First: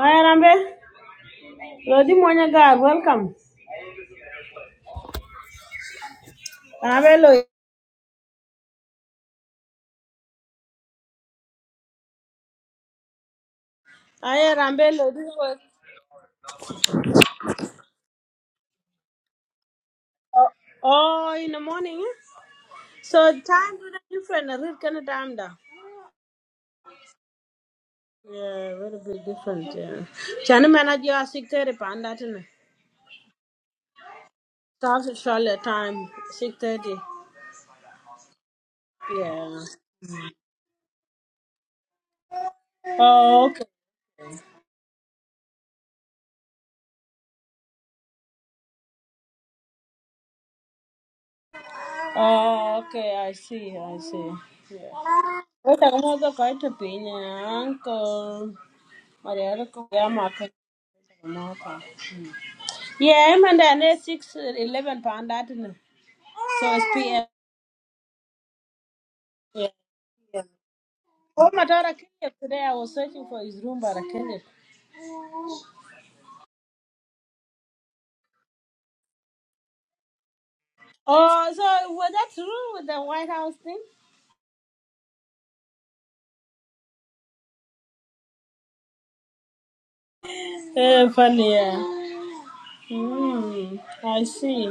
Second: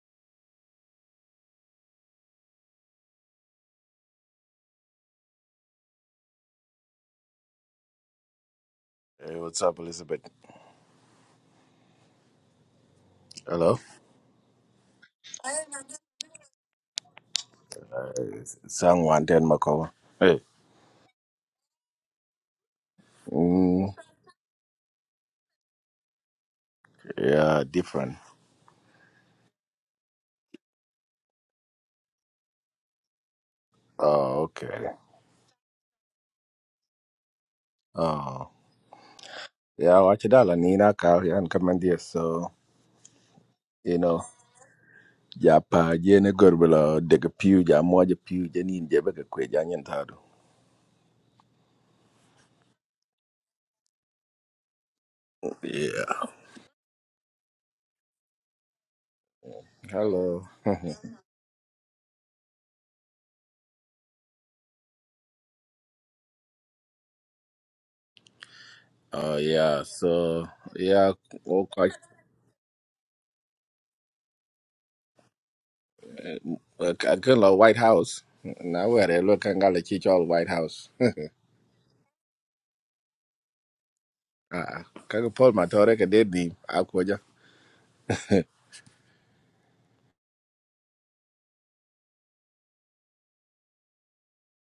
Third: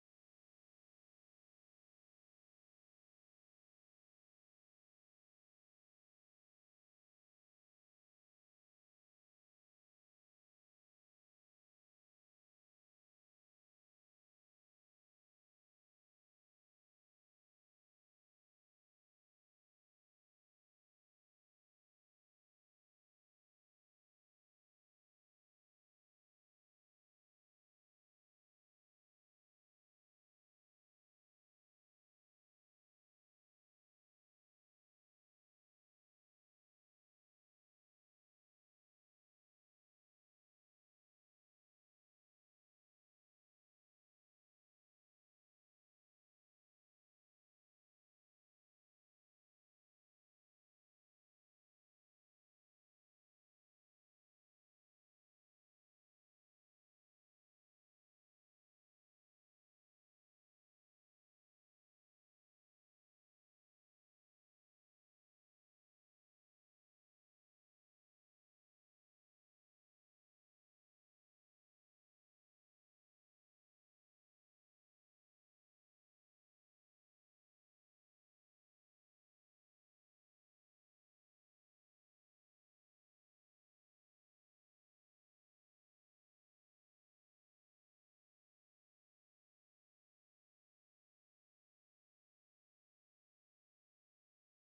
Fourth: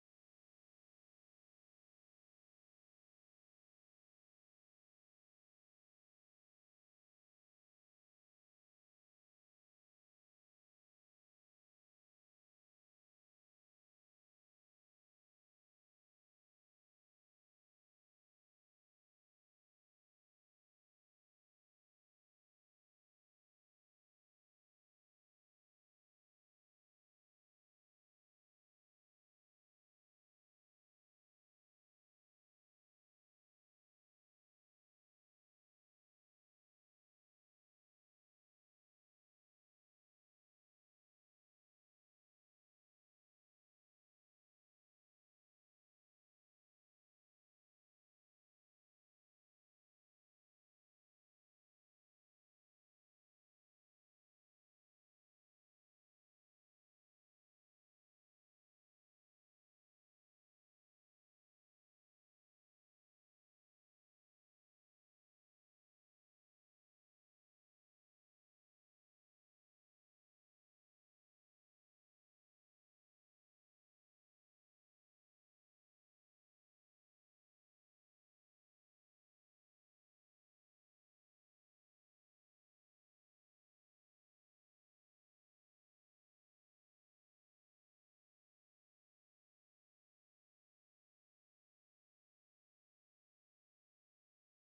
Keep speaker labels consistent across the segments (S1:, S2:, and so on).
S1: Aye, Rambe. Lodi Monya God, welcome. Rambe Lodi.
S2: Hey, what's up, Elizabeth? Hello.
S1: Aye, Rambe Lodi was.
S2: Hey, Someone ten Makowa. Hey.
S1: Oh, in the morning. eh? So time
S2: Mm,
S1: is different. I read kind of time da.
S2: yeah, different.
S1: Yeah, very big different. Yeah. Chana manage your six thirty panda tena.
S2: Oh, okay.
S1: South Australia time six thirty.
S2: Oh.
S1: Yeah.
S2: Yeah, watch it all. Nina Kal and Commandia. So,
S1: Oh, okay.
S2: you know, Japa, Jenny Gurbula, Dega Pew, Jamoja Pew, Janin Jebeka Kwe, Janyan
S1: Oh, okay. I see. I see. Wata
S2: Yeah.
S1: kuma zai kai tafi ne uncle. Mariara ko ya
S2: Hello.
S1: maka maka. Yeah, I'm under ne six eleven pound that no. So it's PM.
S2: Oh,
S1: Yeah.
S2: yeah. So, yeah,
S1: Oh my
S2: okay.
S1: daughter killed it today. I was searching for his room, but I killed it.
S2: I can White House. Now, where they look and got the White House.
S1: Oh, so was that true with the White House thing?
S2: Ah, Kaka Paul Matore, Kade Dim, Akwaja.
S1: Eh, funny, yeah. Mm, I see.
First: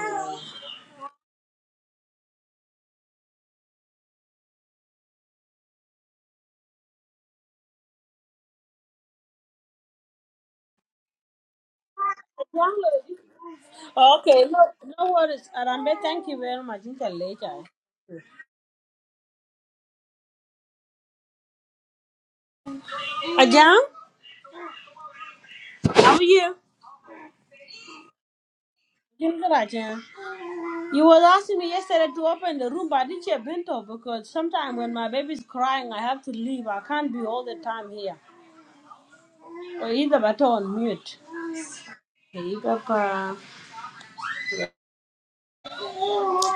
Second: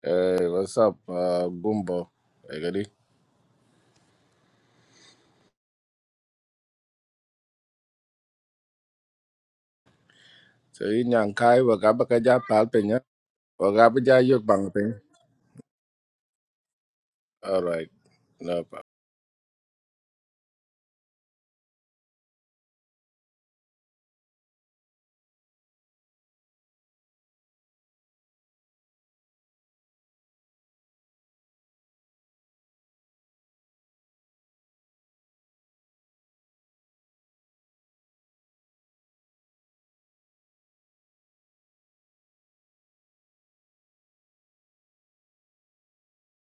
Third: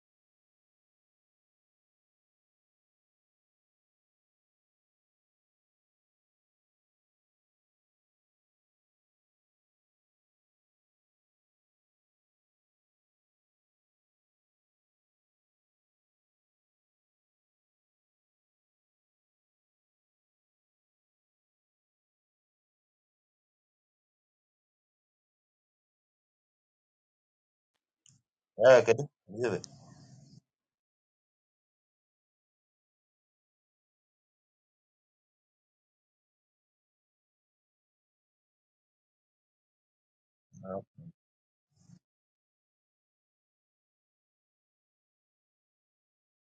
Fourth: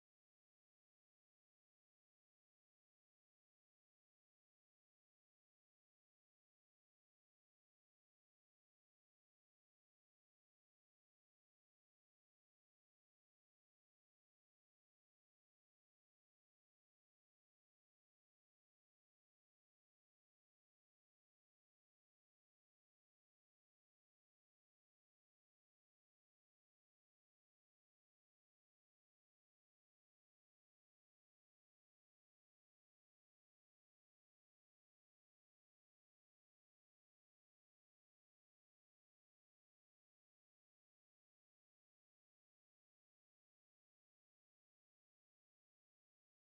S2: Hey, what's up, uh, Gumbo? Egadi. So in Yankai, Wagaba Kaja
S1: Young
S2: Palpina,
S1: lady.
S2: Wagaba Jayuk
S1: Okay, no,
S2: Bangping.
S1: no worries. Arambe, thank you very much. Until later.
S2: All right. no problem.
S1: Ajahn, how are you?
S3: Yeah, okay.
S1: Doing good,
S3: Good.
S1: Ajahn. You was asking me yesterday to open the room, but I didn't share bento because sometimes when my baby's crying, I have to leave. I can't be all the time here. Or either but on
S3: Uh,
S1: mute. Hey, Papa.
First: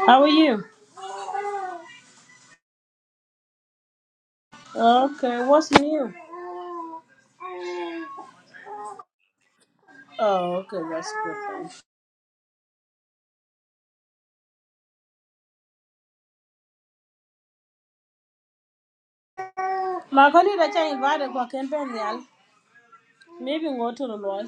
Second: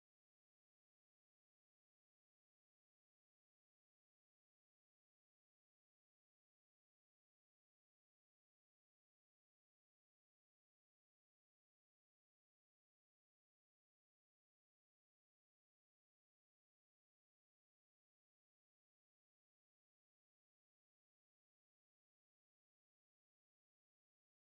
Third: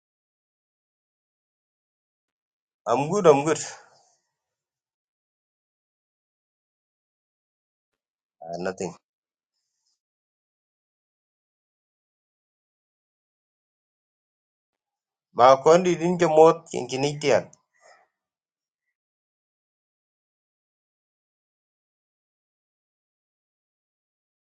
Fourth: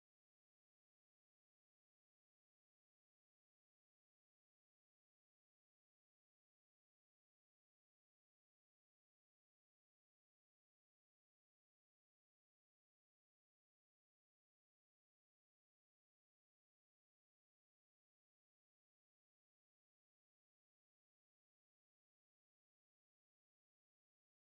S1: How are you?
S3: I'm good, I'm good.
S1: Okay, what's new?
S3: Uh, nothing.
S1: Oh, okay, that's good. Thanks.
S3: Ma kondi din ke mot kin kinitian.
S1: My colleague that I invited for campaign, yeah, maybe go to the Lord.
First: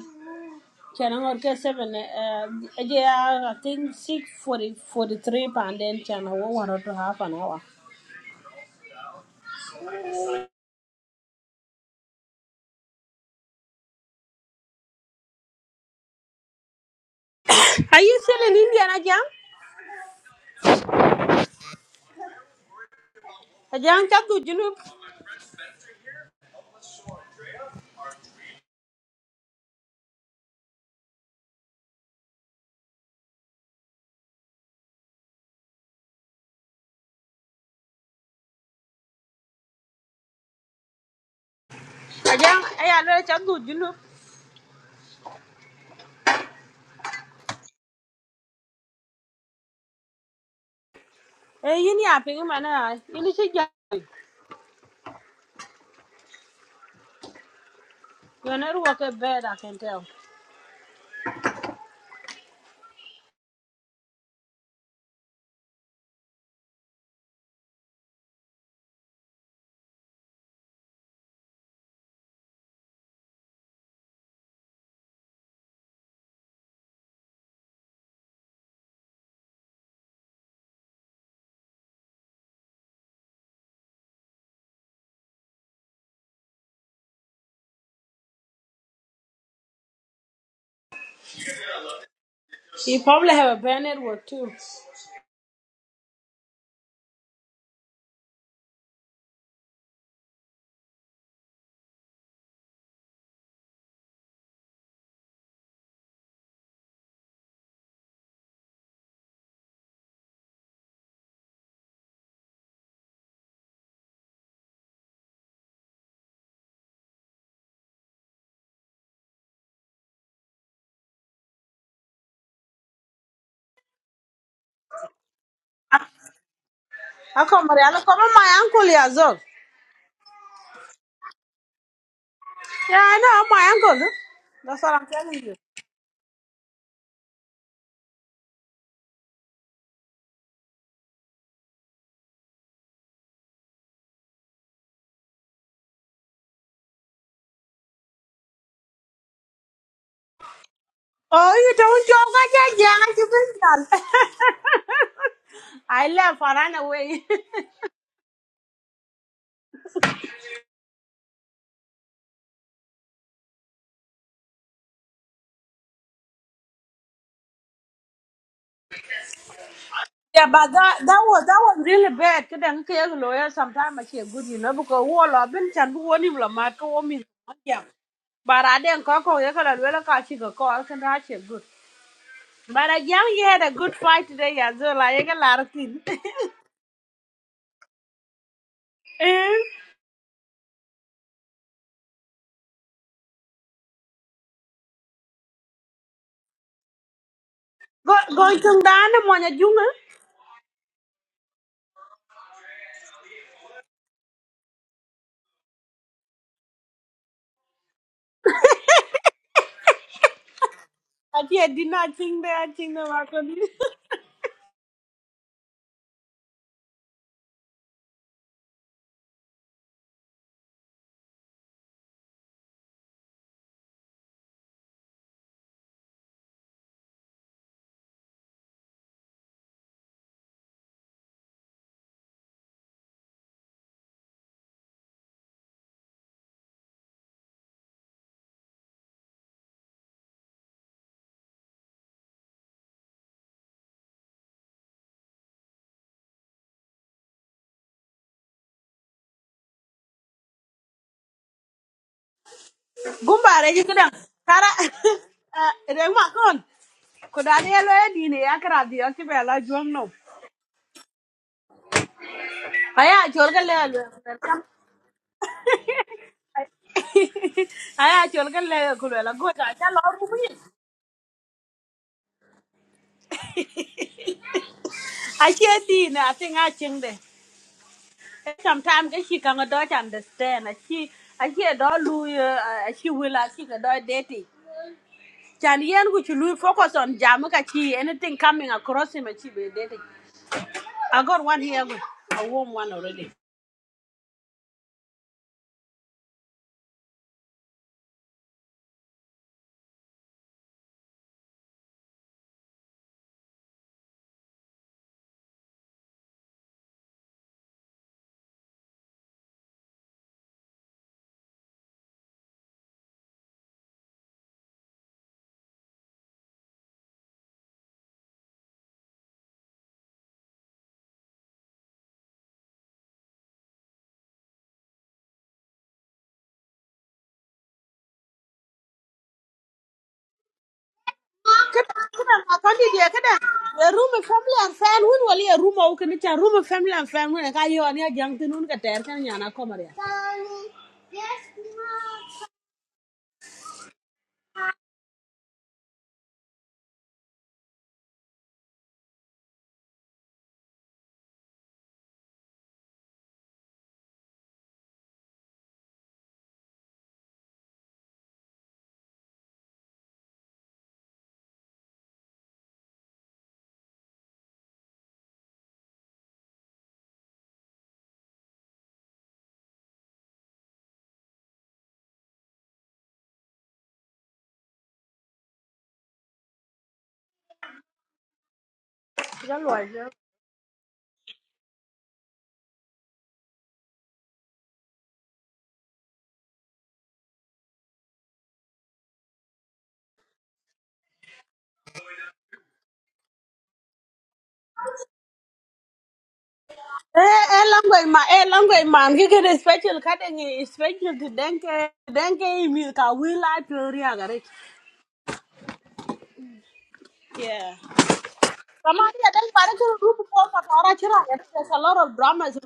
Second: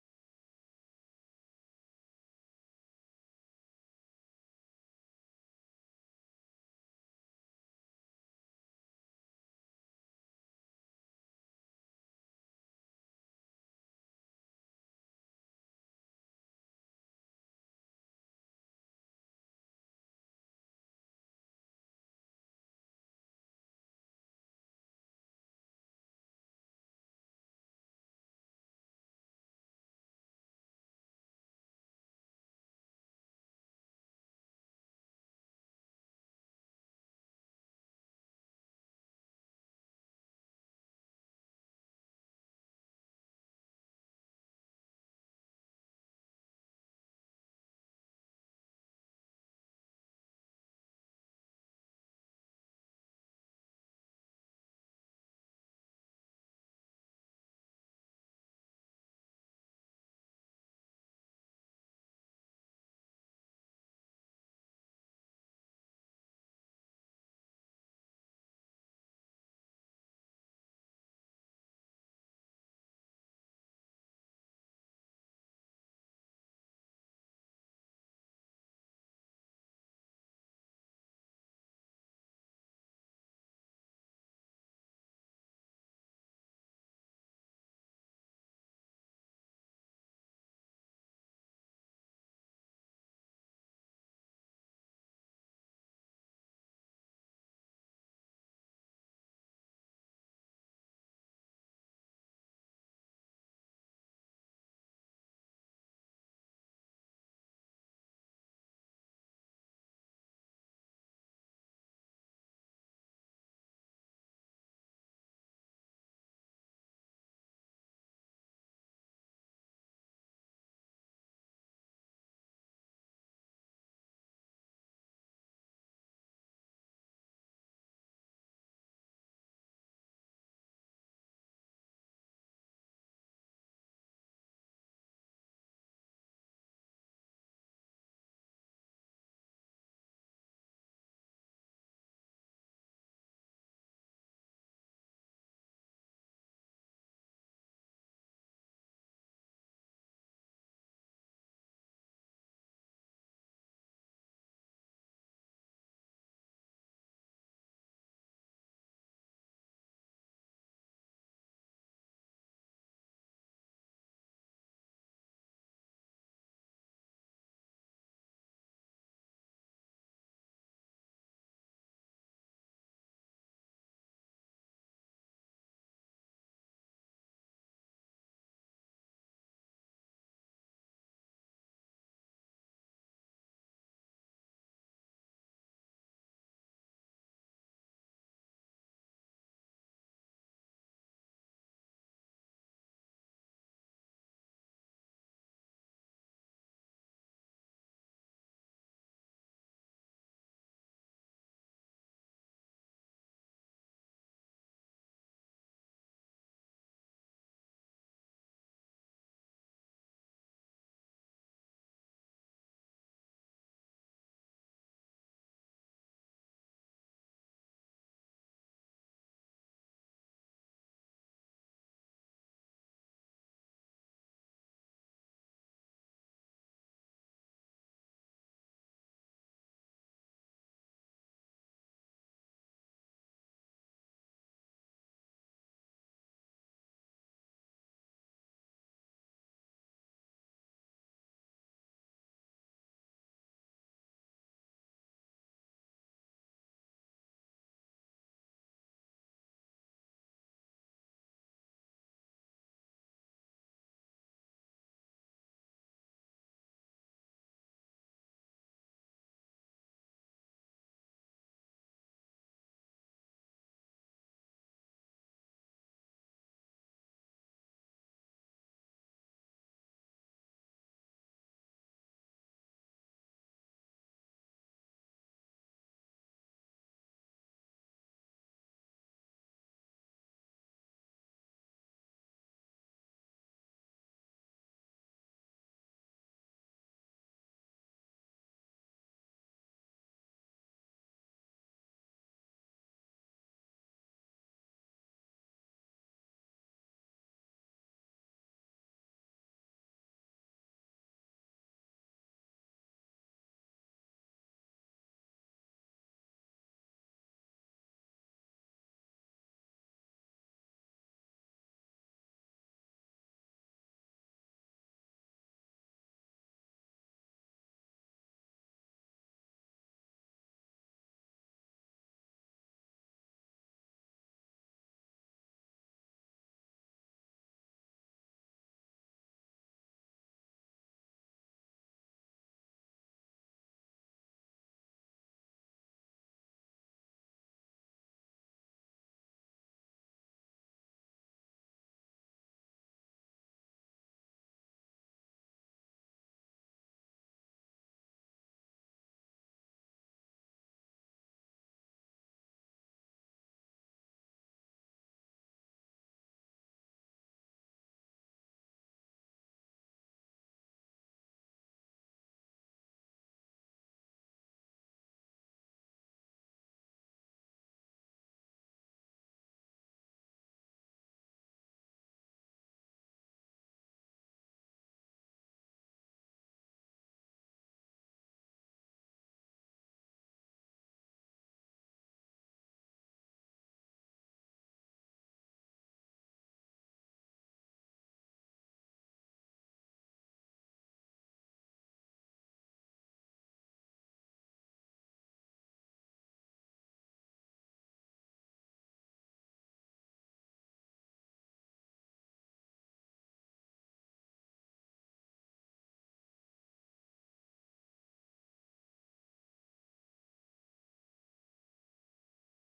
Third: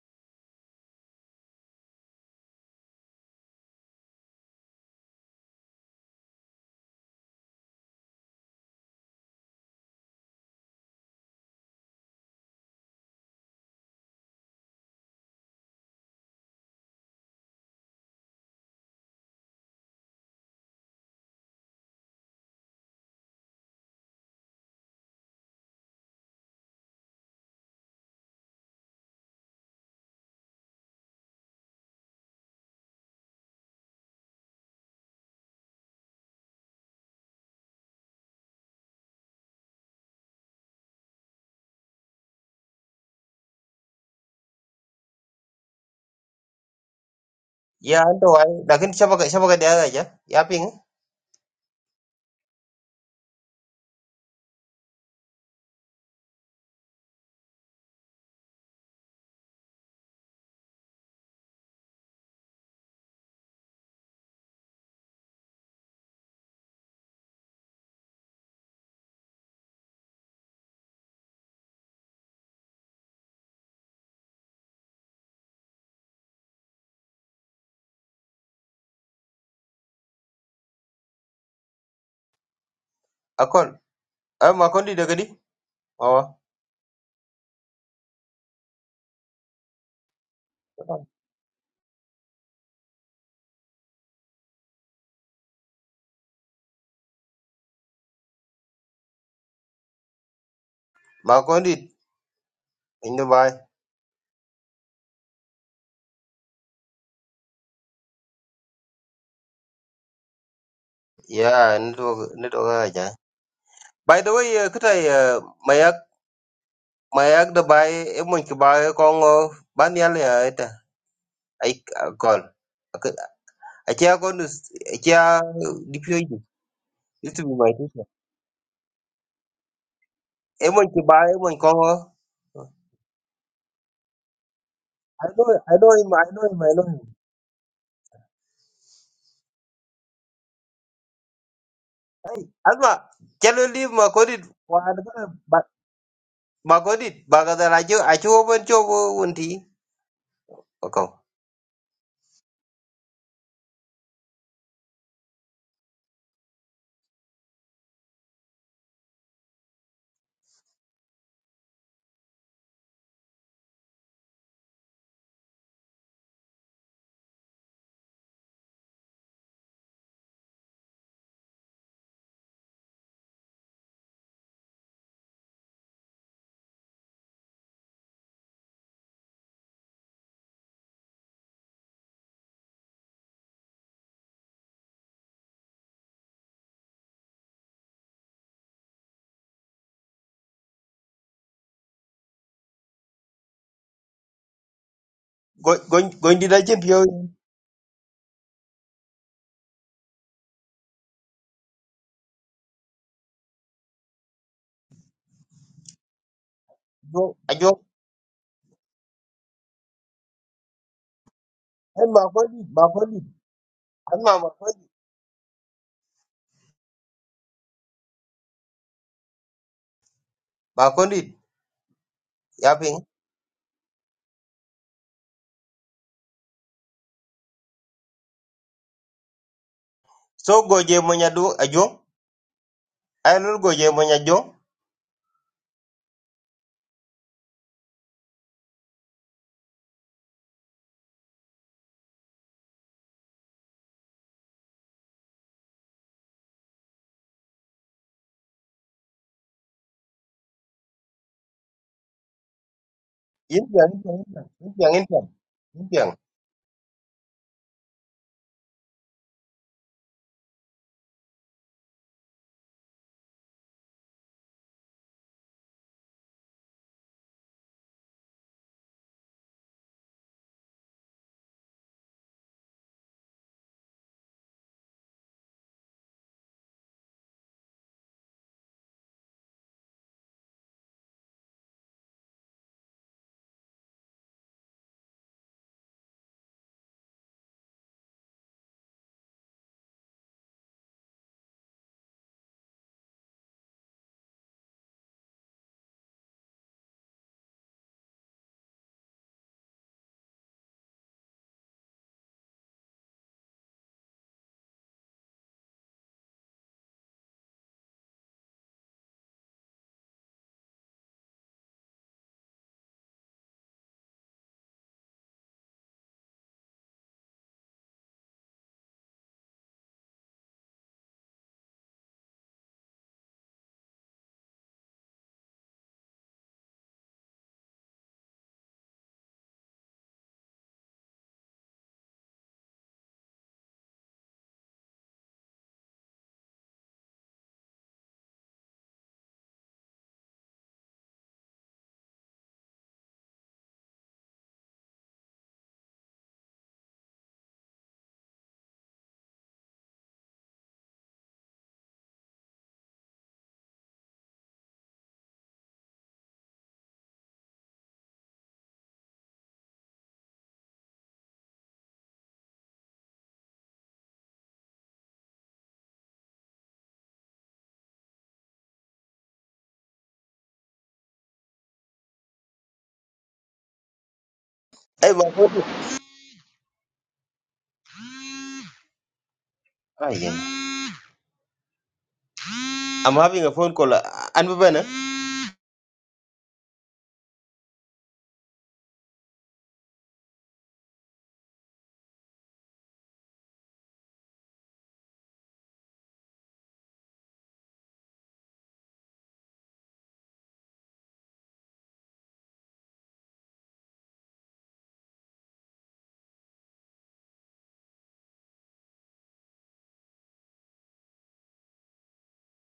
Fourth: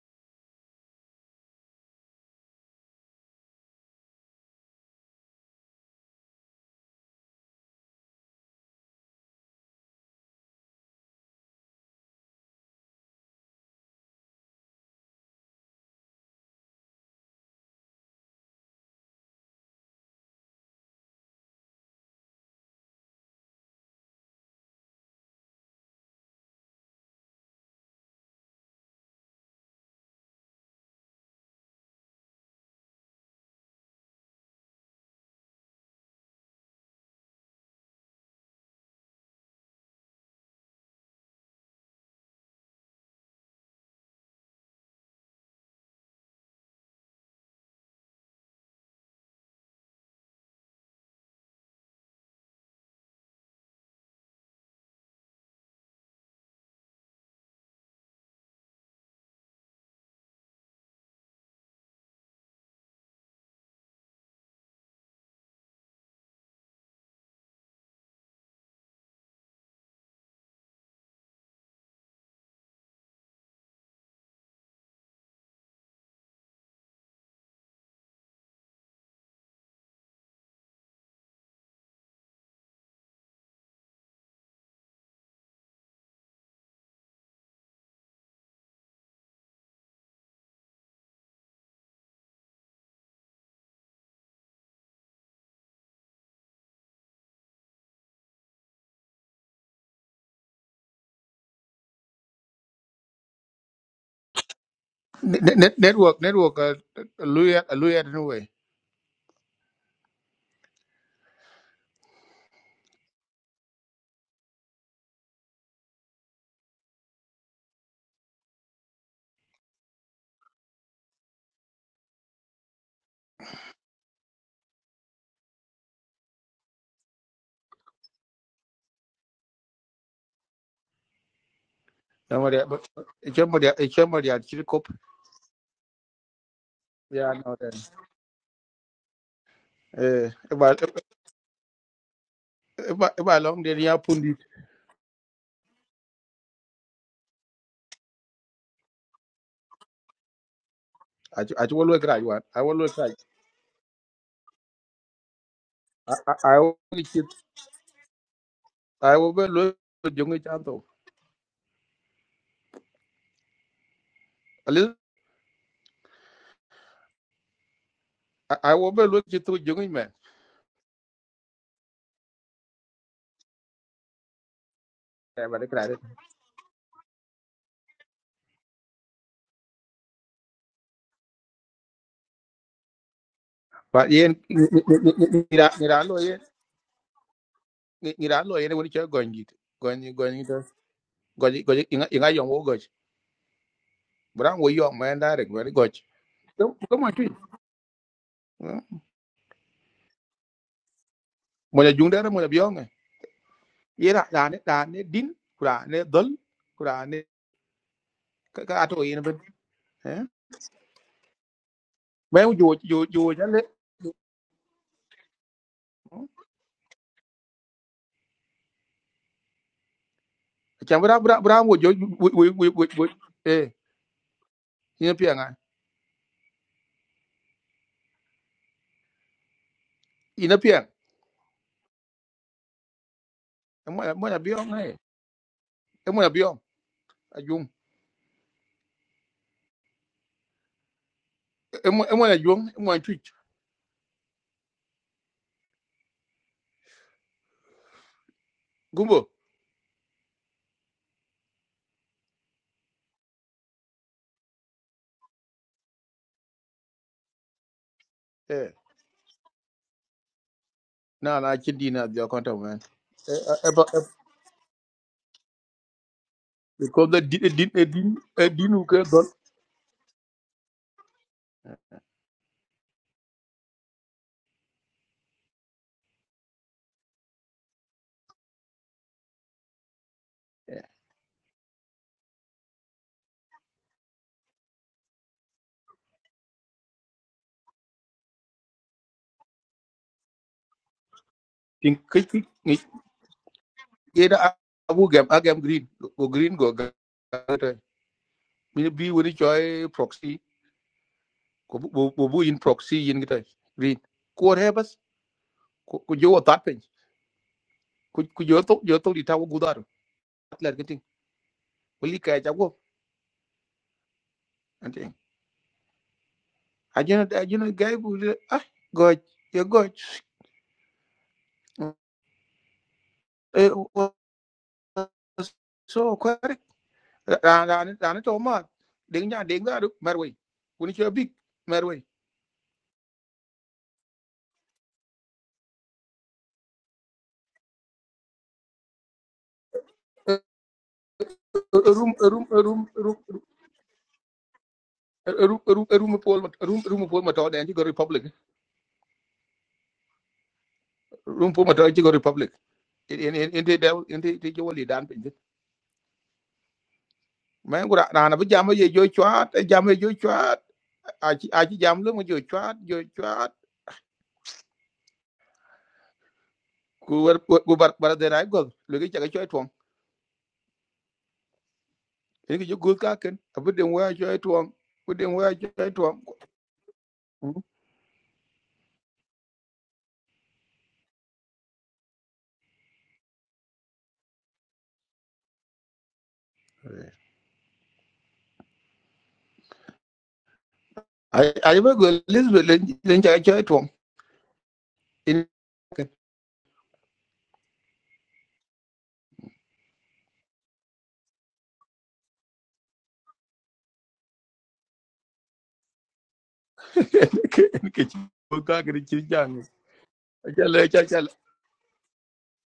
S1: Can I get seven? Uh, yeah, I think six forty forty-three pound. Then can I want to half an hour? Are you still in India, Ajahn? Ajahn, chat to Junub. Ajang, ay alo cha du julu.
S3: Ya ando ay lakin siapa ka siapa ka dia aja. Ya ping.
S1: Eh yini aping mana, yini chi ja. Your network is bad, I can tell.
S3: Akon. Ah ma kondi de gadi. Mawa.
S1: You probably have a bad network too.
S3: Ma kondi indo bay.
S4: Net, net- network network uh, luya luya anyway.
S3: Ya nito nito ka aja. By the way, uh, kita uh, mayak mayak da bay e mon ki bay kongo ban yal ya eta. Ay akol. Akia kondus akia dipyo idi.
S1: How
S3: Itu bi
S1: come
S3: mai
S1: Mariana?
S3: tisa.
S1: Come on, my uncle is up.
S3: E mon ki bay e mon kongo.
S4: Somebody but
S1: Yeah, I know, my
S4: somebody
S1: uncle. huh?
S4: somebody at
S1: That's
S4: Chirikop.
S1: what I'm
S3: I
S1: telling
S3: know,
S1: you.
S3: I know him, I know him, I know him.
S4: Yeah, I know that. Eh, about
S3: Hey, Alma,
S4: about about
S3: can
S4: long
S3: you
S4: the
S3: leave
S4: near pundit.
S3: Makodit? But Makodit, Bagadar, I do, I do open job, Unti. Okay.
S4: I
S1: Oh,
S4: I
S1: you
S4: will look
S1: don't
S4: right
S1: joke
S4: one.
S1: at
S4: I will
S1: that,
S4: look
S1: yeah,
S4: right.
S1: you been done. I
S4: I I
S1: left, I
S4: I
S1: ran
S4: will
S1: away.
S4: kid. I will be look to jungi chanto. A little. I I will be look it to jungi man.
S1: Yeah, but that that was that was really bad. Cause then cause lawyer sometimes I feel good, you know, because wall
S4: Yeah,
S1: up
S4: but
S1: in
S4: it's right.
S1: chan bu woni la ma to wo mi yeah. But I didn't call. or you gotta well catch you go call can I feel good. But again you had a good
S4: But
S1: fight
S4: yen
S1: today as well. I got a lot of
S4: nira
S1: things.
S4: nira lo yen nira lo yen when you going it
S1: Eh,
S4: going it, going it going it, going it. inga inga yong wo goch. Brang wo yong man direct very goch.
S3: Going, going to the gym,
S4: Come
S3: you
S4: on,
S1: Go go chung dan mo nya junga.
S4: mo ya jung dera mo ya biong ye ra da ne da ne din ku da ne dol ku da ne
S3: go, I do.
S4: ka ka to yin ben eh
S1: I didn't
S3: And
S1: ching
S4: ba mu
S3: Makodit,
S1: there
S4: jo
S1: ching the
S4: jo
S3: Makodit,
S4: jo
S1: work
S4: ja
S1: on
S4: le
S1: it.
S3: Alma, Makodit,
S4: cha bra
S3: Makodit,
S4: bra bra mo jo wo wo wo wo
S3: yapping.
S4: wo- eh ina pian ai ina
S3: So go,
S4: pian
S3: Jay Monyadu, I do. I will go, Jay
S4: mo ya mo ya
S3: Monyadu.
S4: biong ai mo ya biong a mo mo ya jung mo ya twitch gumbo
S1: Gumba you
S3: Indian,
S1: could
S3: Indian,
S1: cara
S3: Indian, Indian,
S1: uh
S3: Indian.
S1: then walk on. Could I yellow dine ya
S4: eh
S1: kara di ya kibela juang no.
S4: na na chin di na dia konta man
S1: Aya
S4: eh
S1: chol ka
S4: eh eh,
S1: le
S4: eh,
S1: welcome.
S4: because the din din eh, din
S1: Aya
S4: eh,
S1: chol ka
S4: din ku
S1: le
S4: ka
S1: ku le
S4: dol
S1: la go ta cha lo ru bi. A che ti na thing a ching de. Sometimes ka she can do understand. A
S4: eh
S1: she a she do lu a she will a she ka do dating. Chan yen ku chu lu focus on jam ka chi anything coming across him a chi be dating. I got one here
S4: tin
S1: with
S4: kik kik
S1: a warm
S4: ni
S1: one already.
S4: ye da abu gam agam green go green go mi bi woni coy proxy ko bu bu bu in proxy yin kita green ko re bas ko ko jo ta pe ko ko jo to jo to di ta gu dar atler ke ting wali ka ja go ante ajena ajena gay bu le ah go ye go e so ko re ra ra ra ne to ma de nya de ga ru mer we woni coy big mer
S1: kada
S4: we
S1: kada ma kandi dia kada ya ruma family and fan hun wali ya ruma o kini cha ruma family and fan hun ka yo ani ajang tin hun ka ter kan nyana komar ya
S4: room room room room room room room pol room room pol ma to de ci go republic room pol ma to ci go republic in in de da in de de jo li dan pin men gura na na jam ye jo chat jam ye jo chat a chi a chi jam lu mo jo chat jo chat ku wer ku bar bar de rai go lu ki chaga choi tuong in ki jo gut ka ken a bu den wa choi tuong
S3: Hey,
S4: bu den wa
S3: Makodit.
S4: choi tuong
S1: ya lo ya
S3: I am. I'm having a phone call. And Alma,
S4: a a ba go lis lu len len chaga choi tuong in ki
S1: eh eh lango ma eh lango ma ngi kada special kada ngi special to denke denke mi ka will la theory agare
S4: ki
S1: yeah
S4: ki chi gut ka
S1: Kama
S4: ken chi
S1: ya dan
S4: jang
S1: para kuru rupu ko
S4: a cha le
S1: patara
S4: cha
S1: chira
S4: cha
S1: ya there's a lot of dramas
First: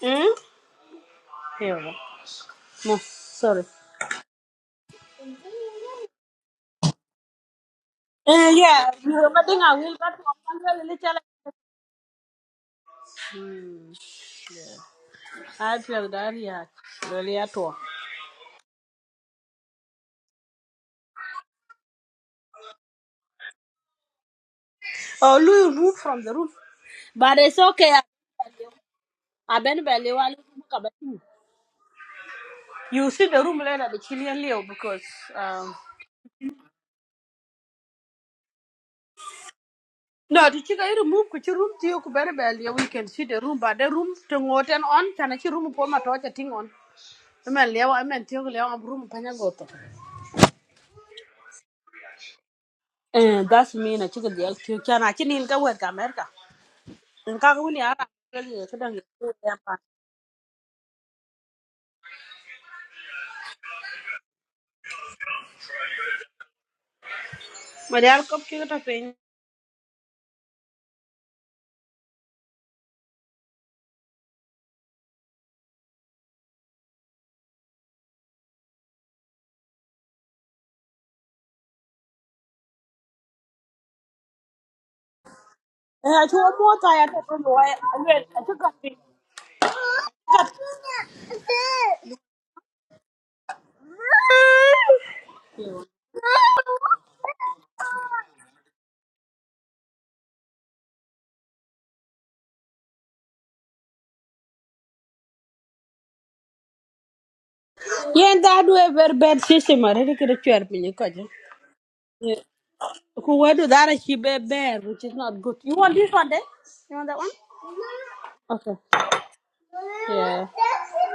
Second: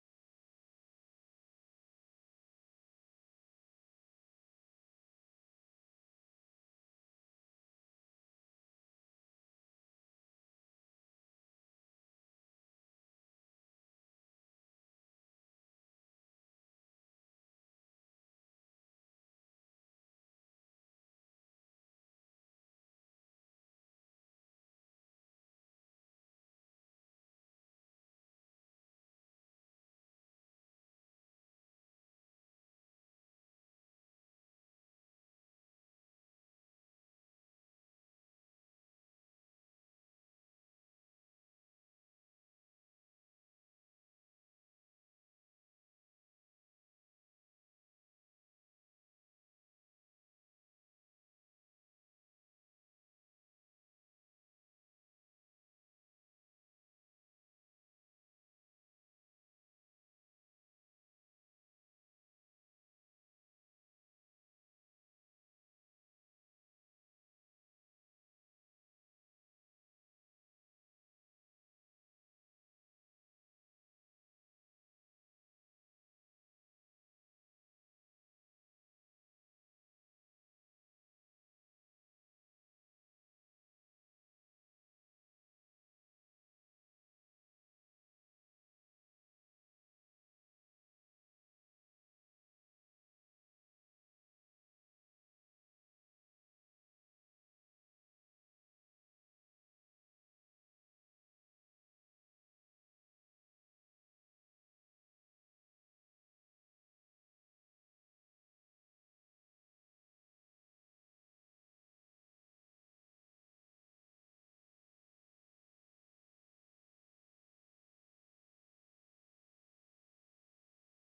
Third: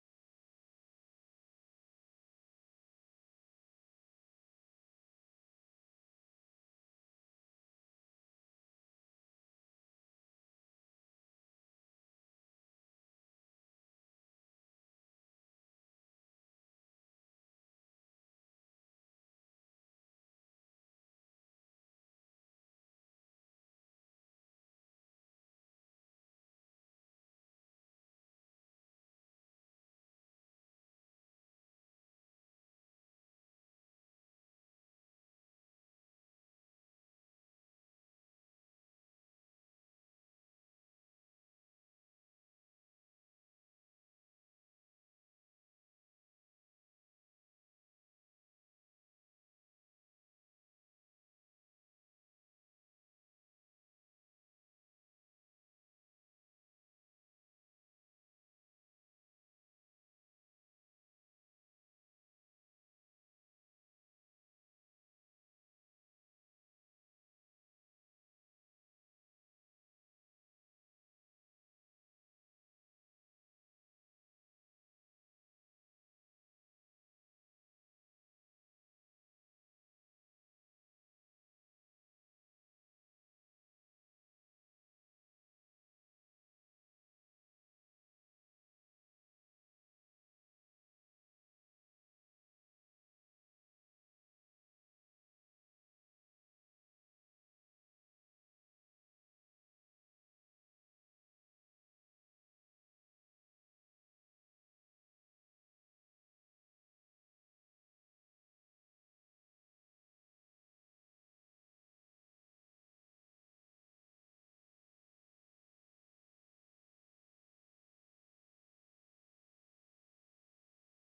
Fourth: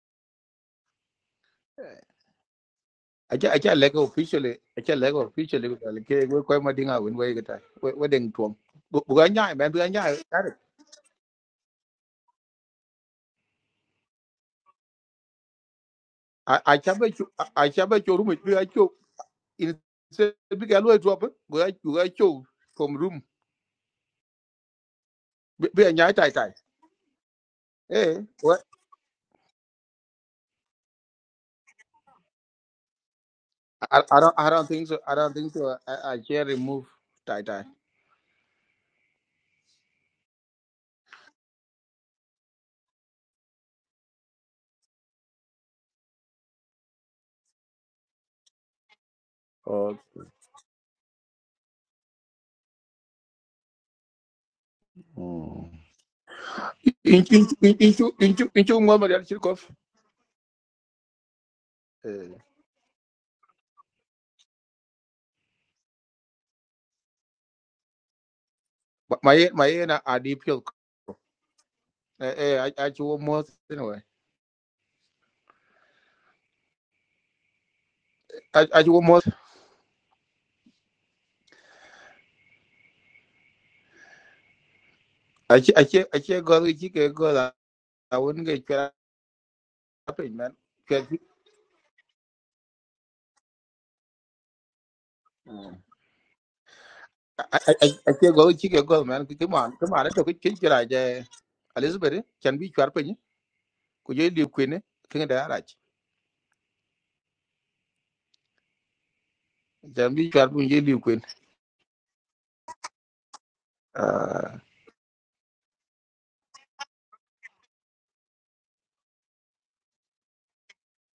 S1: hmm Here we go. no
S4: acha
S1: sorry
S4: acha lego officially acha lego officially ko dal ke we ko ma dinga won we gata we we ding
S1: Eh,
S4: tuom
S1: yeah,
S4: bu bu ga
S1: ma
S4: nyaa men bu
S1: dinga
S4: ga
S1: wil ka
S4: nyaa
S1: tuwa
S4: kare
S1: kwanza lili chala. I feel that, yeah.
S4: acha ba chu
S1: Really at all.
S4: acha ba chu rum bi ga chu in se bi ga lo drop bu ga bu ga chu from room
S1: Oh,
S4: bi
S1: Louis
S4: ga
S1: move
S4: nyaa
S1: from
S4: tai
S1: the
S4: tai
S1: roof. But it's okay.
S4: eh what
S1: I been belly while you see the room later, the
S4: I, I don't
S1: Chilean
S4: i
S1: Leo,
S4: don't think so
S1: because,
S4: i don't think so
S1: um,
S4: i, I share remove tai tai
S1: no, the chica you move kuchi room to you kubere belly, we can see the room, but the room to ngoten on, chana chi room po matocha thing on. I Ima leo, ima tiyo leo, am room panya goto.
S4: or
S1: Eh, that's me, na chica the elk tiyo, Can chini
S4: mm.
S1: inka wet ka merka.
S4: in in
S1: nka
S4: in
S1: wuni
S4: in
S1: ara
S4: chu in chu
S1: kali
S4: in
S1: ka
S4: chu
S1: dan
S4: ngwa ma dal
S1: ya
S4: chirkof
S1: pa
S4: eh
S1: ma da alkop ki ta pin
S4: ma ye ma ye na adi pil eh eh acha mo I I I I che- I che-
S1: eh
S4: I
S1: a to
S4: che- go to
S1: mota ya
S4: chicken
S1: ta
S4: go
S1: pin
S4: la-
S1: wa
S4: I
S1: alwe a
S4: wouldn't
S1: to
S4: get
S1: ka pin
S4: acu ko mos acie gol ki cike gol awun ke cuɛt apiny mɛn acie gol ki cike gol mɛn kimane toki cin ci rac elizabeth can bi cuɛt piny ku je liu kuene kiŋ de arac
S1: yen da du e ver bed sisi ma re
S4: can
S1: ki
S4: bi
S1: da
S4: cuɛt
S1: chwer
S4: piny je
S1: pin
S4: liu
S1: ko
S4: kuen
S1: je ku wedu dara ki be bear which is not good you want this one then you want that one okay yeah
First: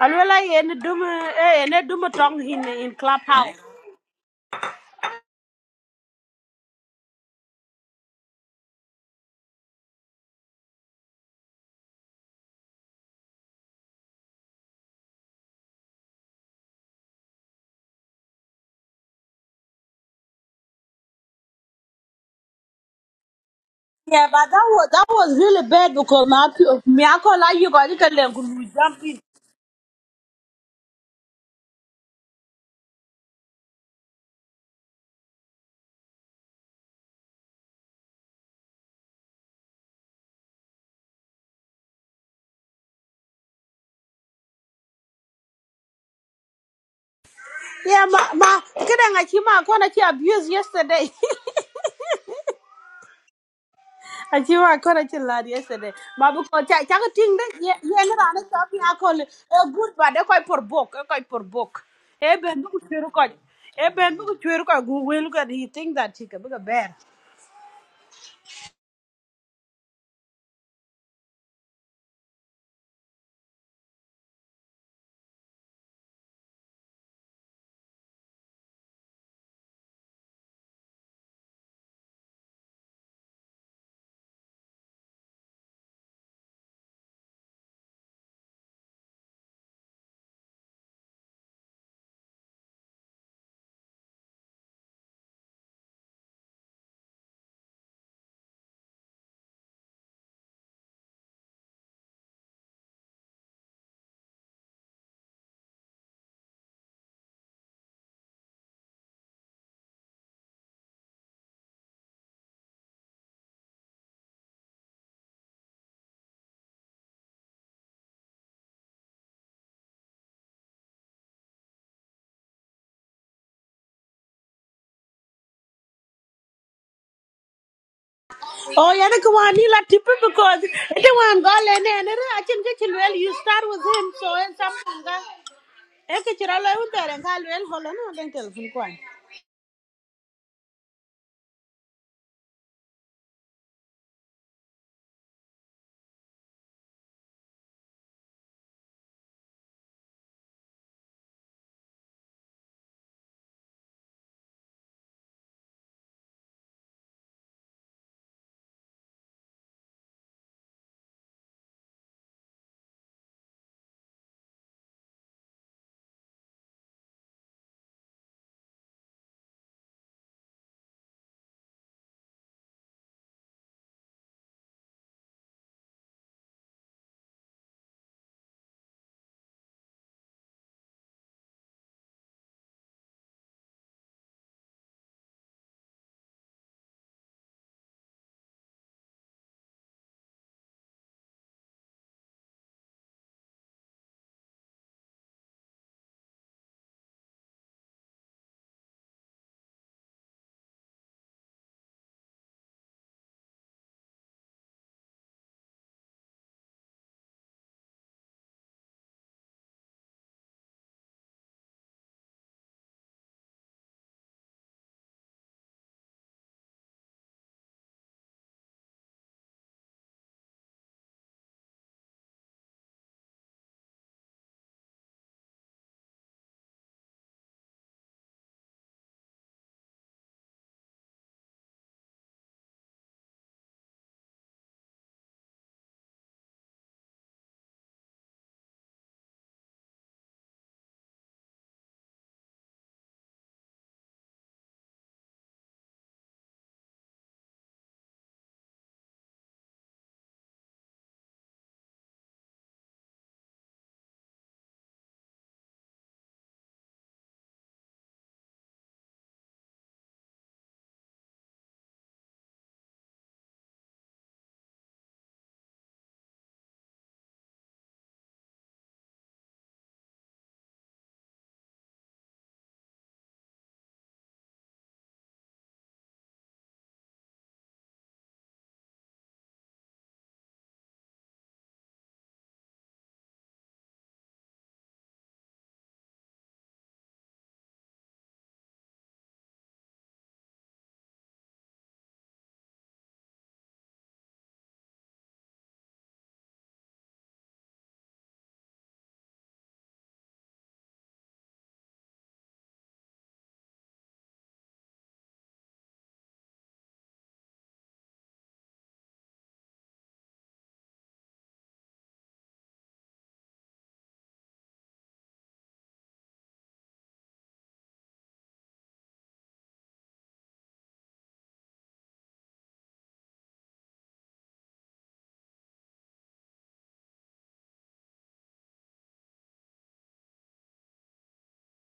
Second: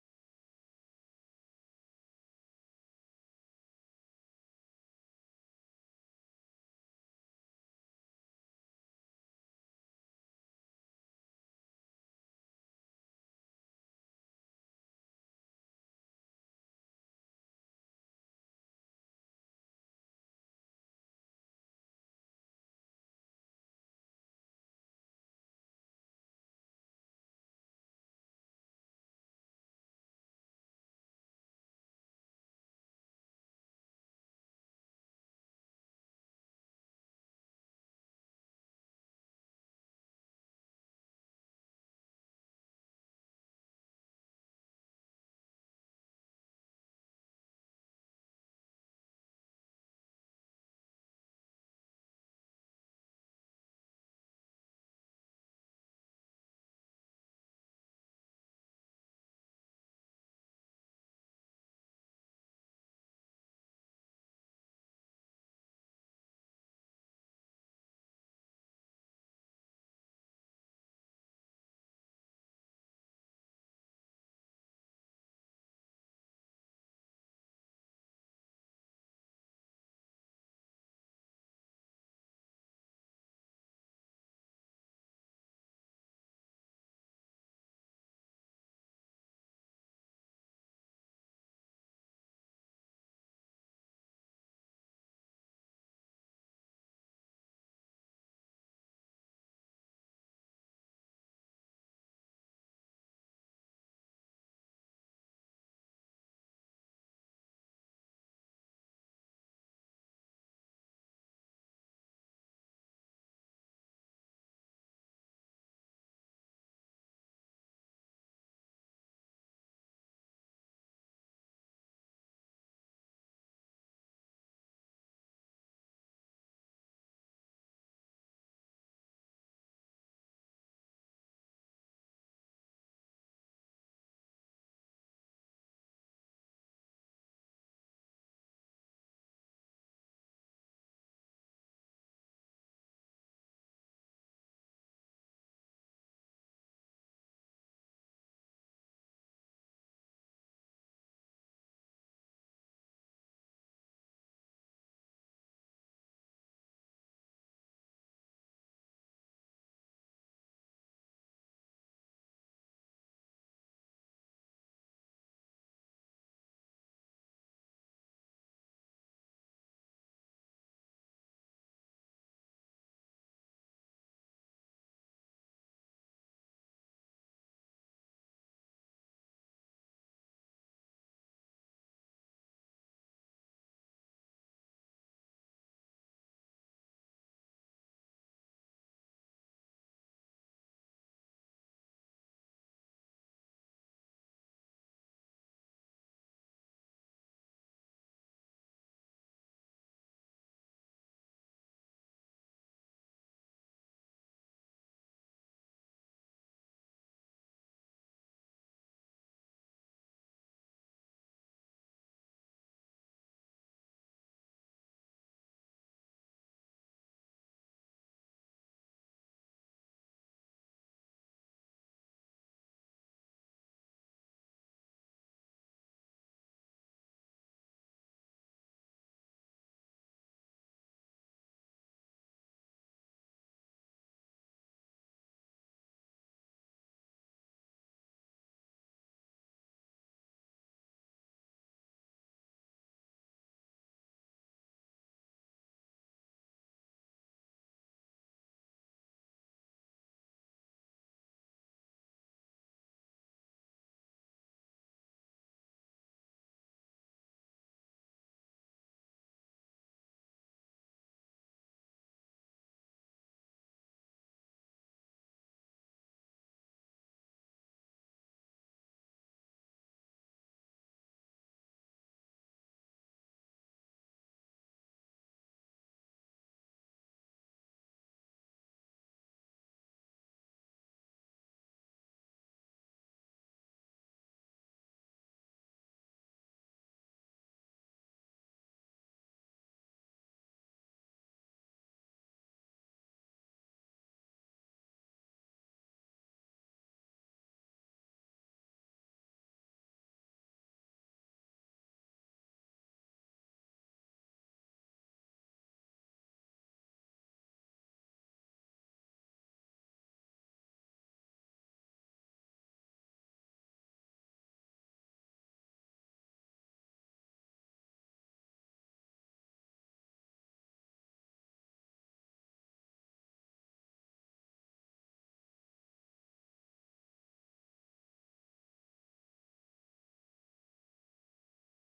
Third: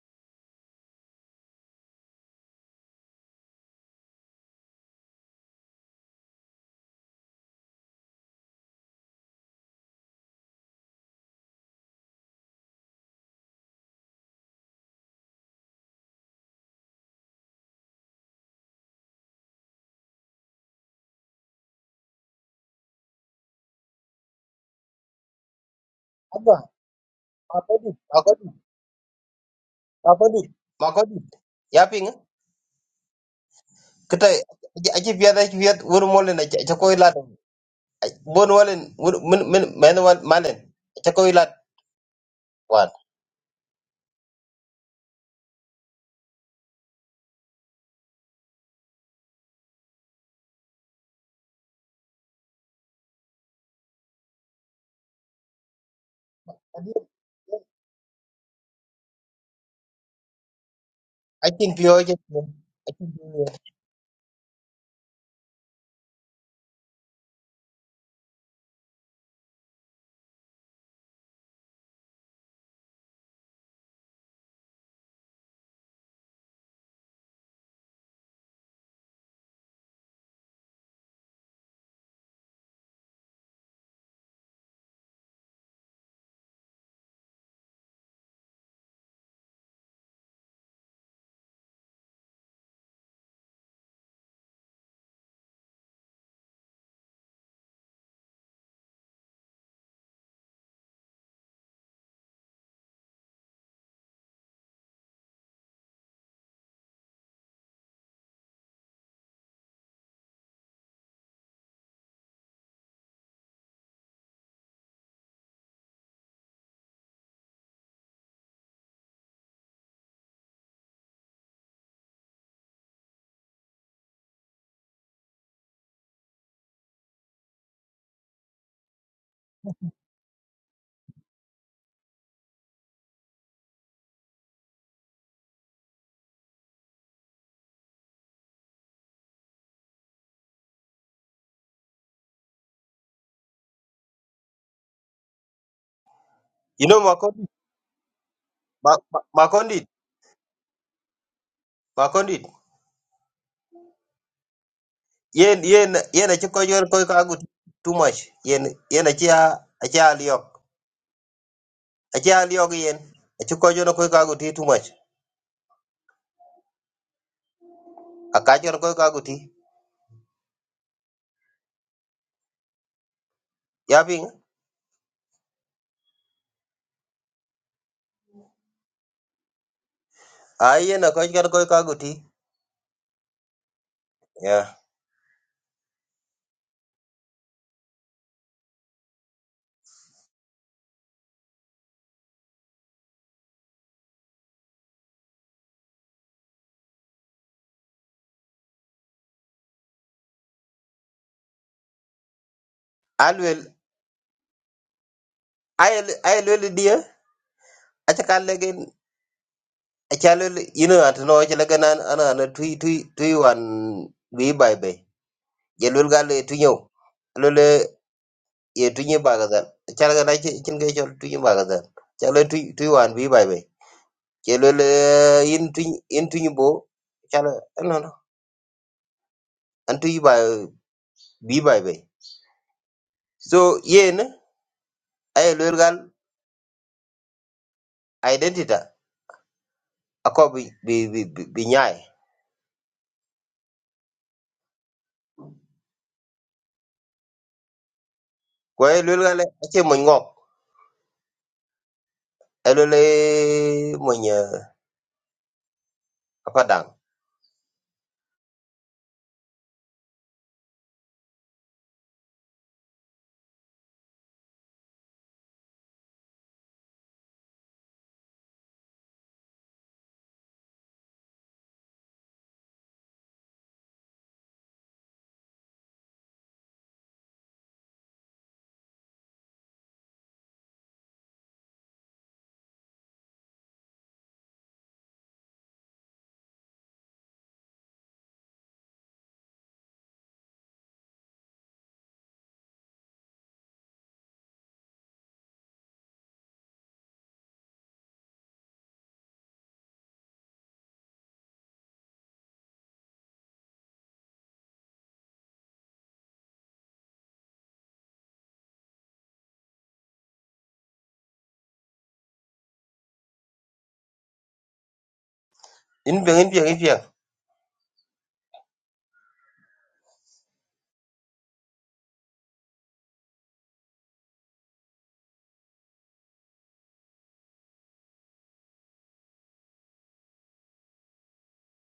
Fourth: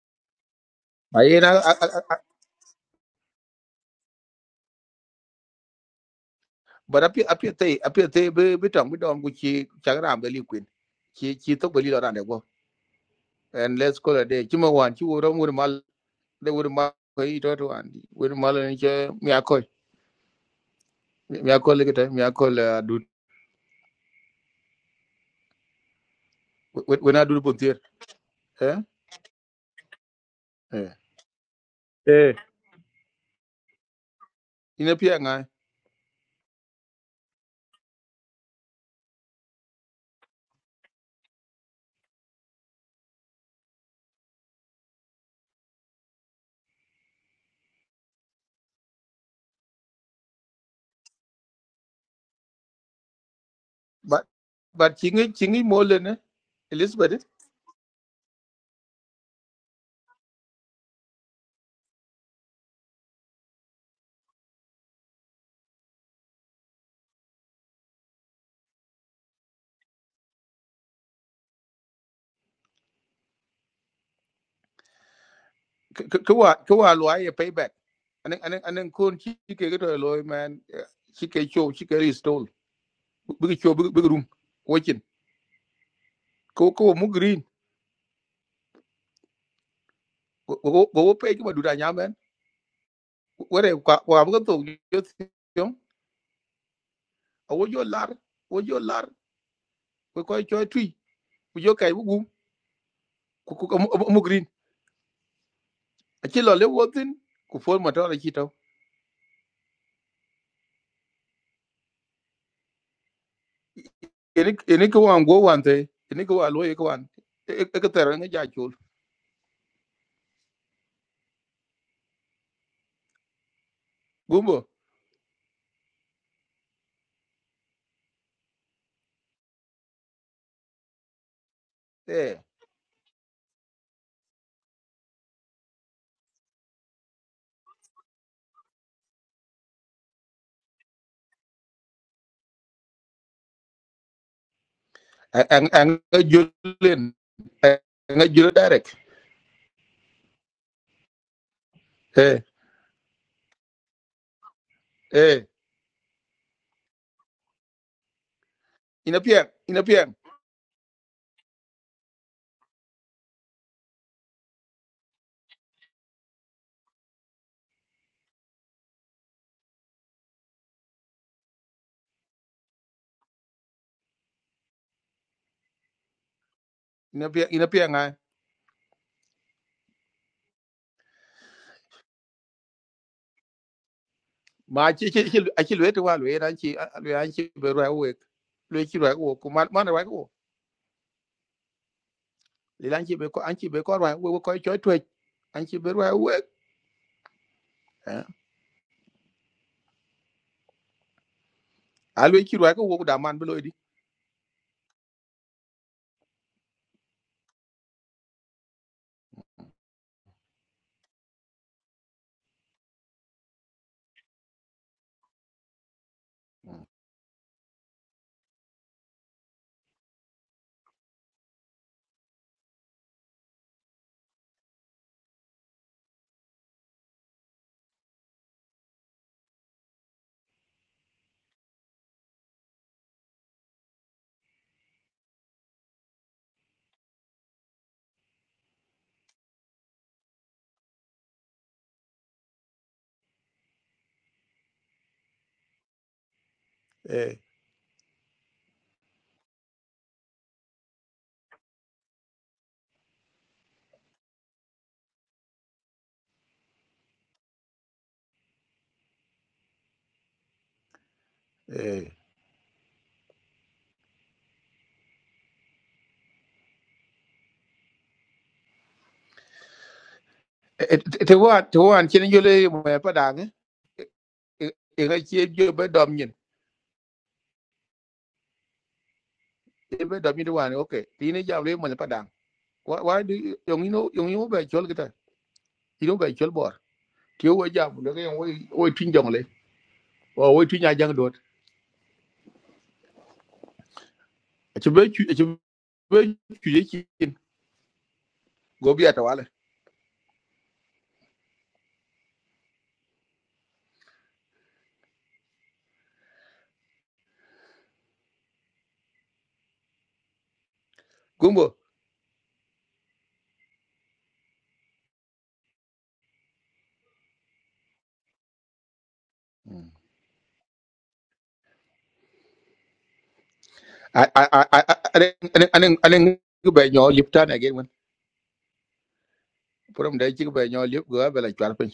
S1: alwe la yen dum
S4: ayen
S1: eh yen dum tong in in clubhouse
S4: bot apie thei apie thei bi tɔŋ bi dɔm ku ci cak raam be liu kuen ci thok be li lɔ rande guɔ en les kolode cimɛ wan ci wo rɔm wot mal de wot mal ko itɔtoan wot mal ni ce mia kɔc mi mi akol kete mi akol eh, adut
S1: Yeah, but that was that was really bad because my me
S4: when
S1: I
S4: adut
S1: call like you
S4: pontier
S1: got you
S3: Makodit,
S1: can like
S3: Makodit.
S4: eh
S1: jump in.
S3: Makodit,
S4: eh
S3: makodit. Yaping,
S4: eh
S3: kita
S4: ina
S3: aji
S4: pia
S3: biada
S4: nga
S3: aji biad wur molen aji aji lat. Bon molen wur min min men wal malen aji lat wan.
S1: Yeah, ma ma, kidding I chima I called abused yesterday.
S4: but
S1: I chima I
S4: but
S1: called you
S4: chingi
S1: lad
S4: chingi
S1: yesterday.
S4: mole ne
S1: Ma, because I can't
S4: elizabeth
S1: think that yeah yeah no I not me I call it a good but they call for book I call for
S3: Aji
S1: book.
S3: pio aji
S1: Eh ben look at you call. Eh ben look at you call go well look at he think that chicken big a big bear.
S4: kwa kwa lwa ye payback anen anen anen kon chi ke to loy man eh, chi ke show chi ke restore big show big big room watching ko ko mu green go go pay ki madura nyamen wore kwa kwa bu to yo yo awo yo lar wo yo lar ko ko cho twi ku yo kai bu ku ku mu green aci lo le wotin ku fol ma tawla ci taw ene ene ko wan go wan te ene ko wa lo e ko wan e ko ter nga ja ciul gumbo
S1: Oh yeah the one he like tip because it one go and and
S4: eh
S1: I think that you well you start with him so and something. eh. e ke ci ra lo un tere ka lwel holo no den tel fun kwan
S4: Ang ang nga
S3: You
S4: julen
S3: know makodit,
S4: Ang jule direct
S3: ma- ma- makodit,
S4: eh
S3: makodit.
S4: eh
S3: Yen yen yen aji koi yor koi kagu too much. Yen yen
S4: ina
S3: aji a
S4: pian ina
S3: aji
S4: pian
S3: aliok aji aliok yen aji koi yor koi kagu too much. Akaji koi kagu ti. Yaping,
S4: ina pian ina pian nga
S3: ayen aji koi kagu ti.
S4: ma ci ci ci aci lo te wa lo e ran ci lo an ci be ro we lo ci ro ko. ku man man ro wo li lan ci be ko an ci be ko ro wo ko ci to an ci be ro we a lo ci ro ko wo da man be lo
S3: Alwell,
S4: di
S3: I ayel ayelwel dia acha kalegen achalwel ino atno chala kanan ana ana tui tui tui wan by bay. bai jelwel gal tunyo lole ye tunye bagazan chala kana chin ke chol tunye bagazan chala tui tui wan bi bai bai jelwel in tui in tunye bo chala no no an tui by bi by bay. so yen ayelwel gal identity akobi bi bi bi nyai ko ayelwel gal eh, ache mo elo le mo nya apadang
S4: eh ti wan ti wan chin yole mo pa dang e e ga chi jo be dom nyin e be dom nyin wan okay ti ne jam le mo pa dang wa wa du yong ino yong ino be chol kita ti no be chol bor ti wo jam le ga wo wo tin jong le wo wo tin ya jang dot chi be chi be chi ye chin go bi ata wala gumbo
S3: in be in be in be
S4: a a a a anen anen ku be nyo lip tan again man from da chi ku be nyo lip go be la chwal pin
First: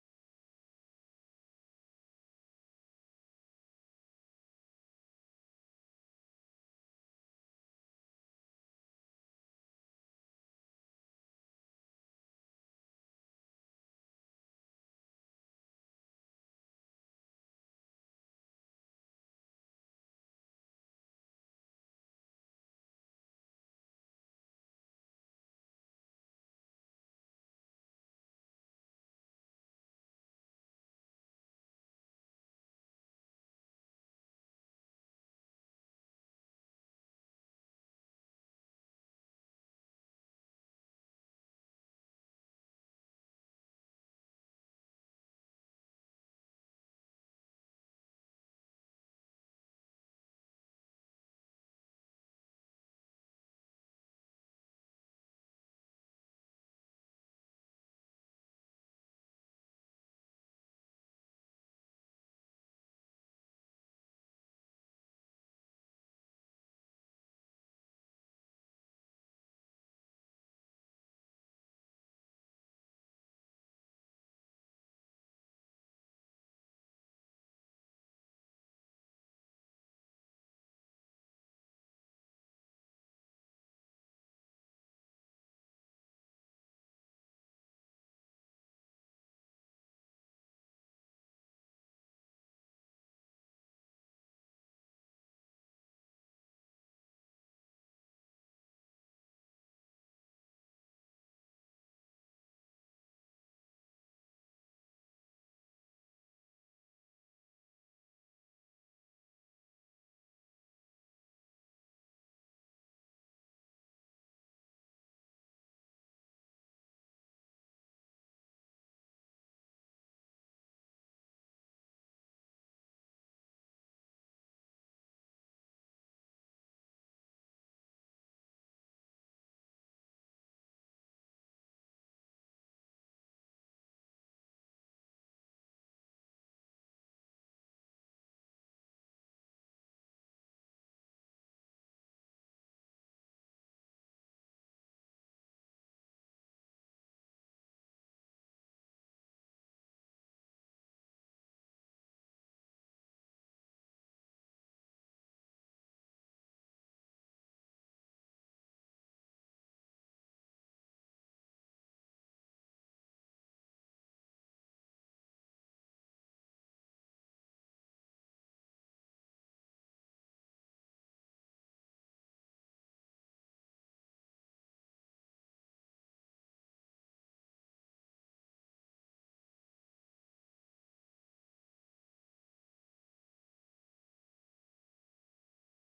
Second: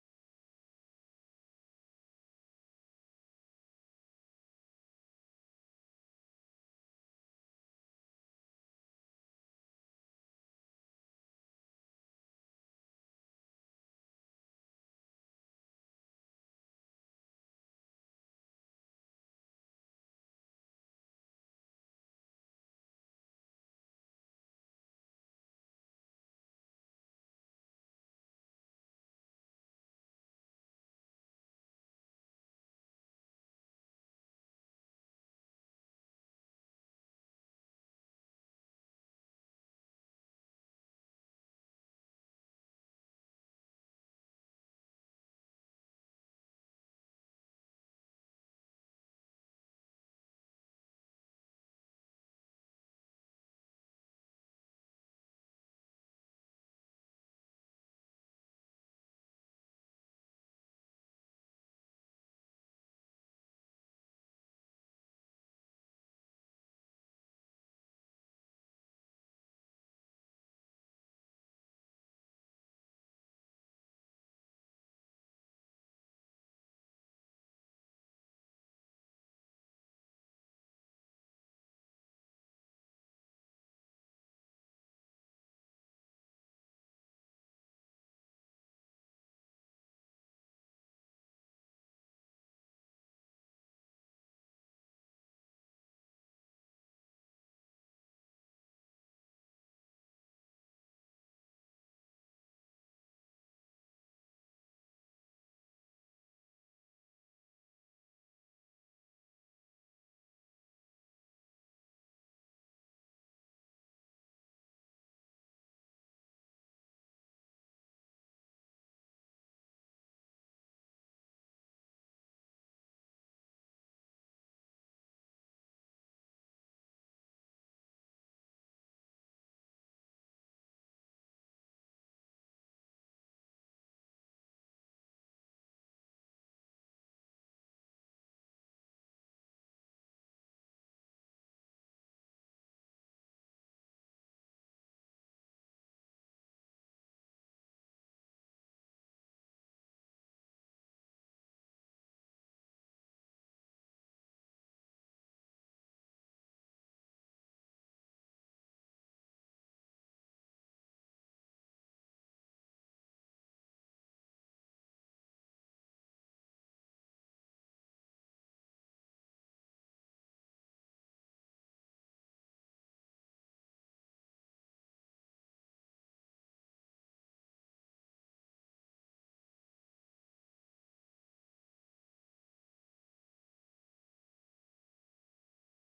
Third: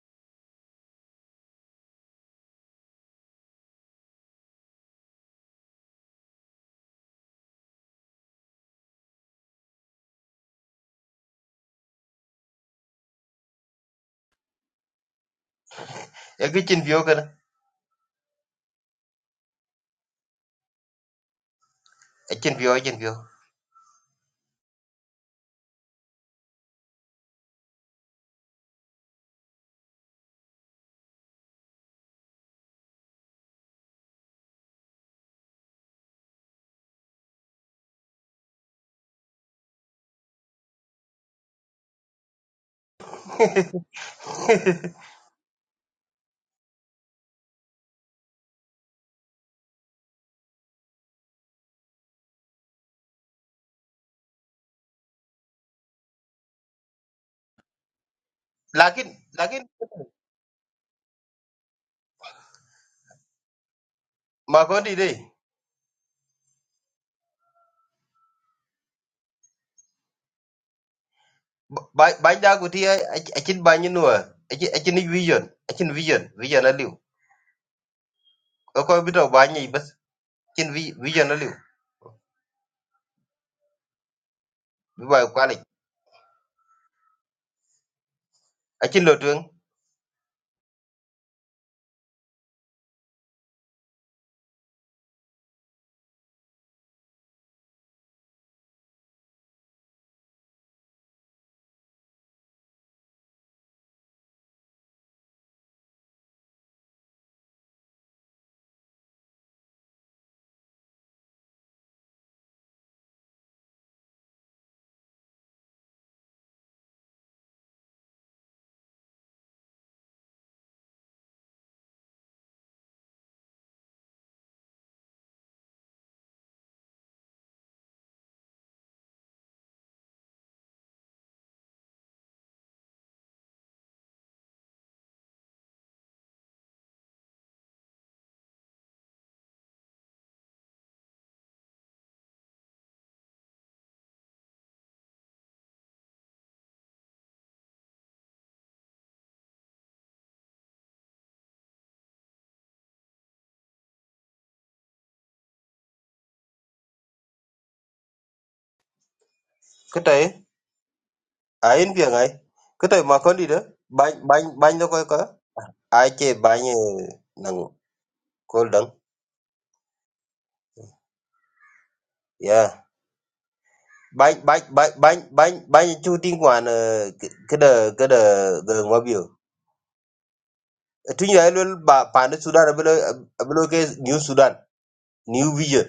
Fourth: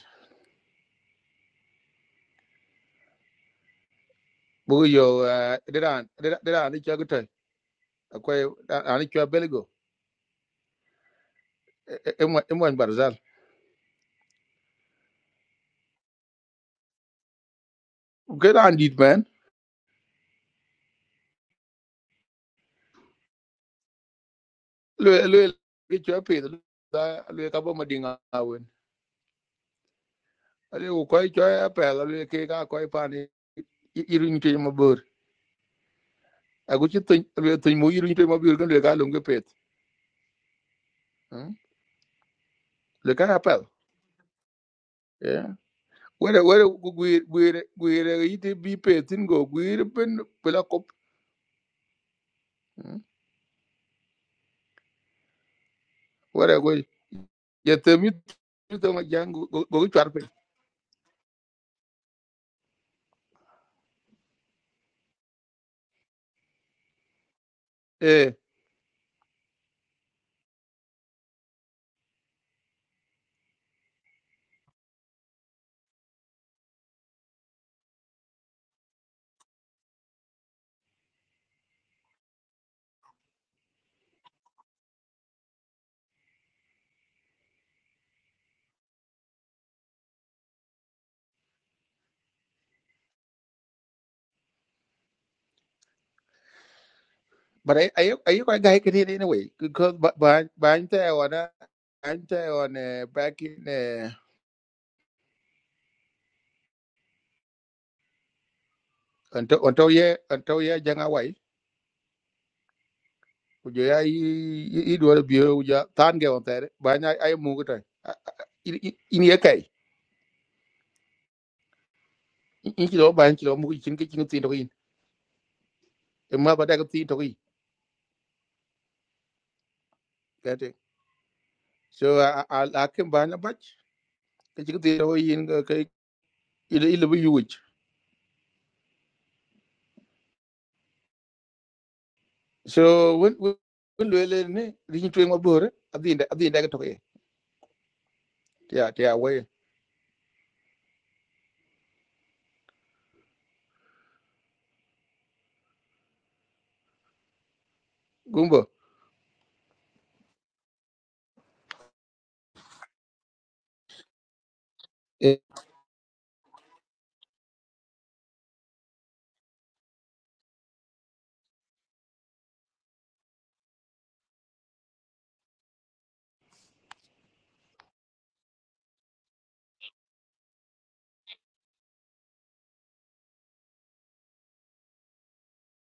S4: bu yo dedan dedan ni cha gutai akwai ani chwa emwan barzal
S3: e gi chin bio kana
S4: ke dan dit man
S3: e chin bio chin bio
S4: le le ke cho pe da le ka bo madinga wen ale ko ko cho ya pe la le ke ga irun te mo bur agu chi tin tin mo irun te mo bur kan le ga lum ke pet le ka ya pe ya were were guir guir guir ite bi pe tin go guir pen pela kop were go ya te mi to ma
S3: lakin
S4: jang
S3: lakin
S4: go go char pe
S3: ma ko di dai ba ba da ku ti a chin ba ni nuwa a chin vision a chin vision vision na liu ko ko bi to ba ni bas chin vi- vision na liu bi ba ko ale a chin lo tuen
S4: But I I I you guy can hear it anyway because but but but I'm there on uh, I'm uh, back in uh, until until yeah until yeah jang away. Would you I I do will bio you tan get on there. But I I move it. In in your case, in kilo by kilo move chin kitchen tin to in. A mother that tin to in. That it. So I I I can buy a batch. The chicken tin to in okay. It it will be huge. So when when when we learn, reaching to my brother. At the end at the end I get to it. Yeah yeah way. Goomba.
S3: ko tai a in be ngai ko tai ma ko di da ba ba ba ko ko a che ba ni nang ko dang bany bany bany bany bany bany chuting wan kada kada the ngwabio tunya elwel ba pande sudan abelo abelo ke new sudan new vision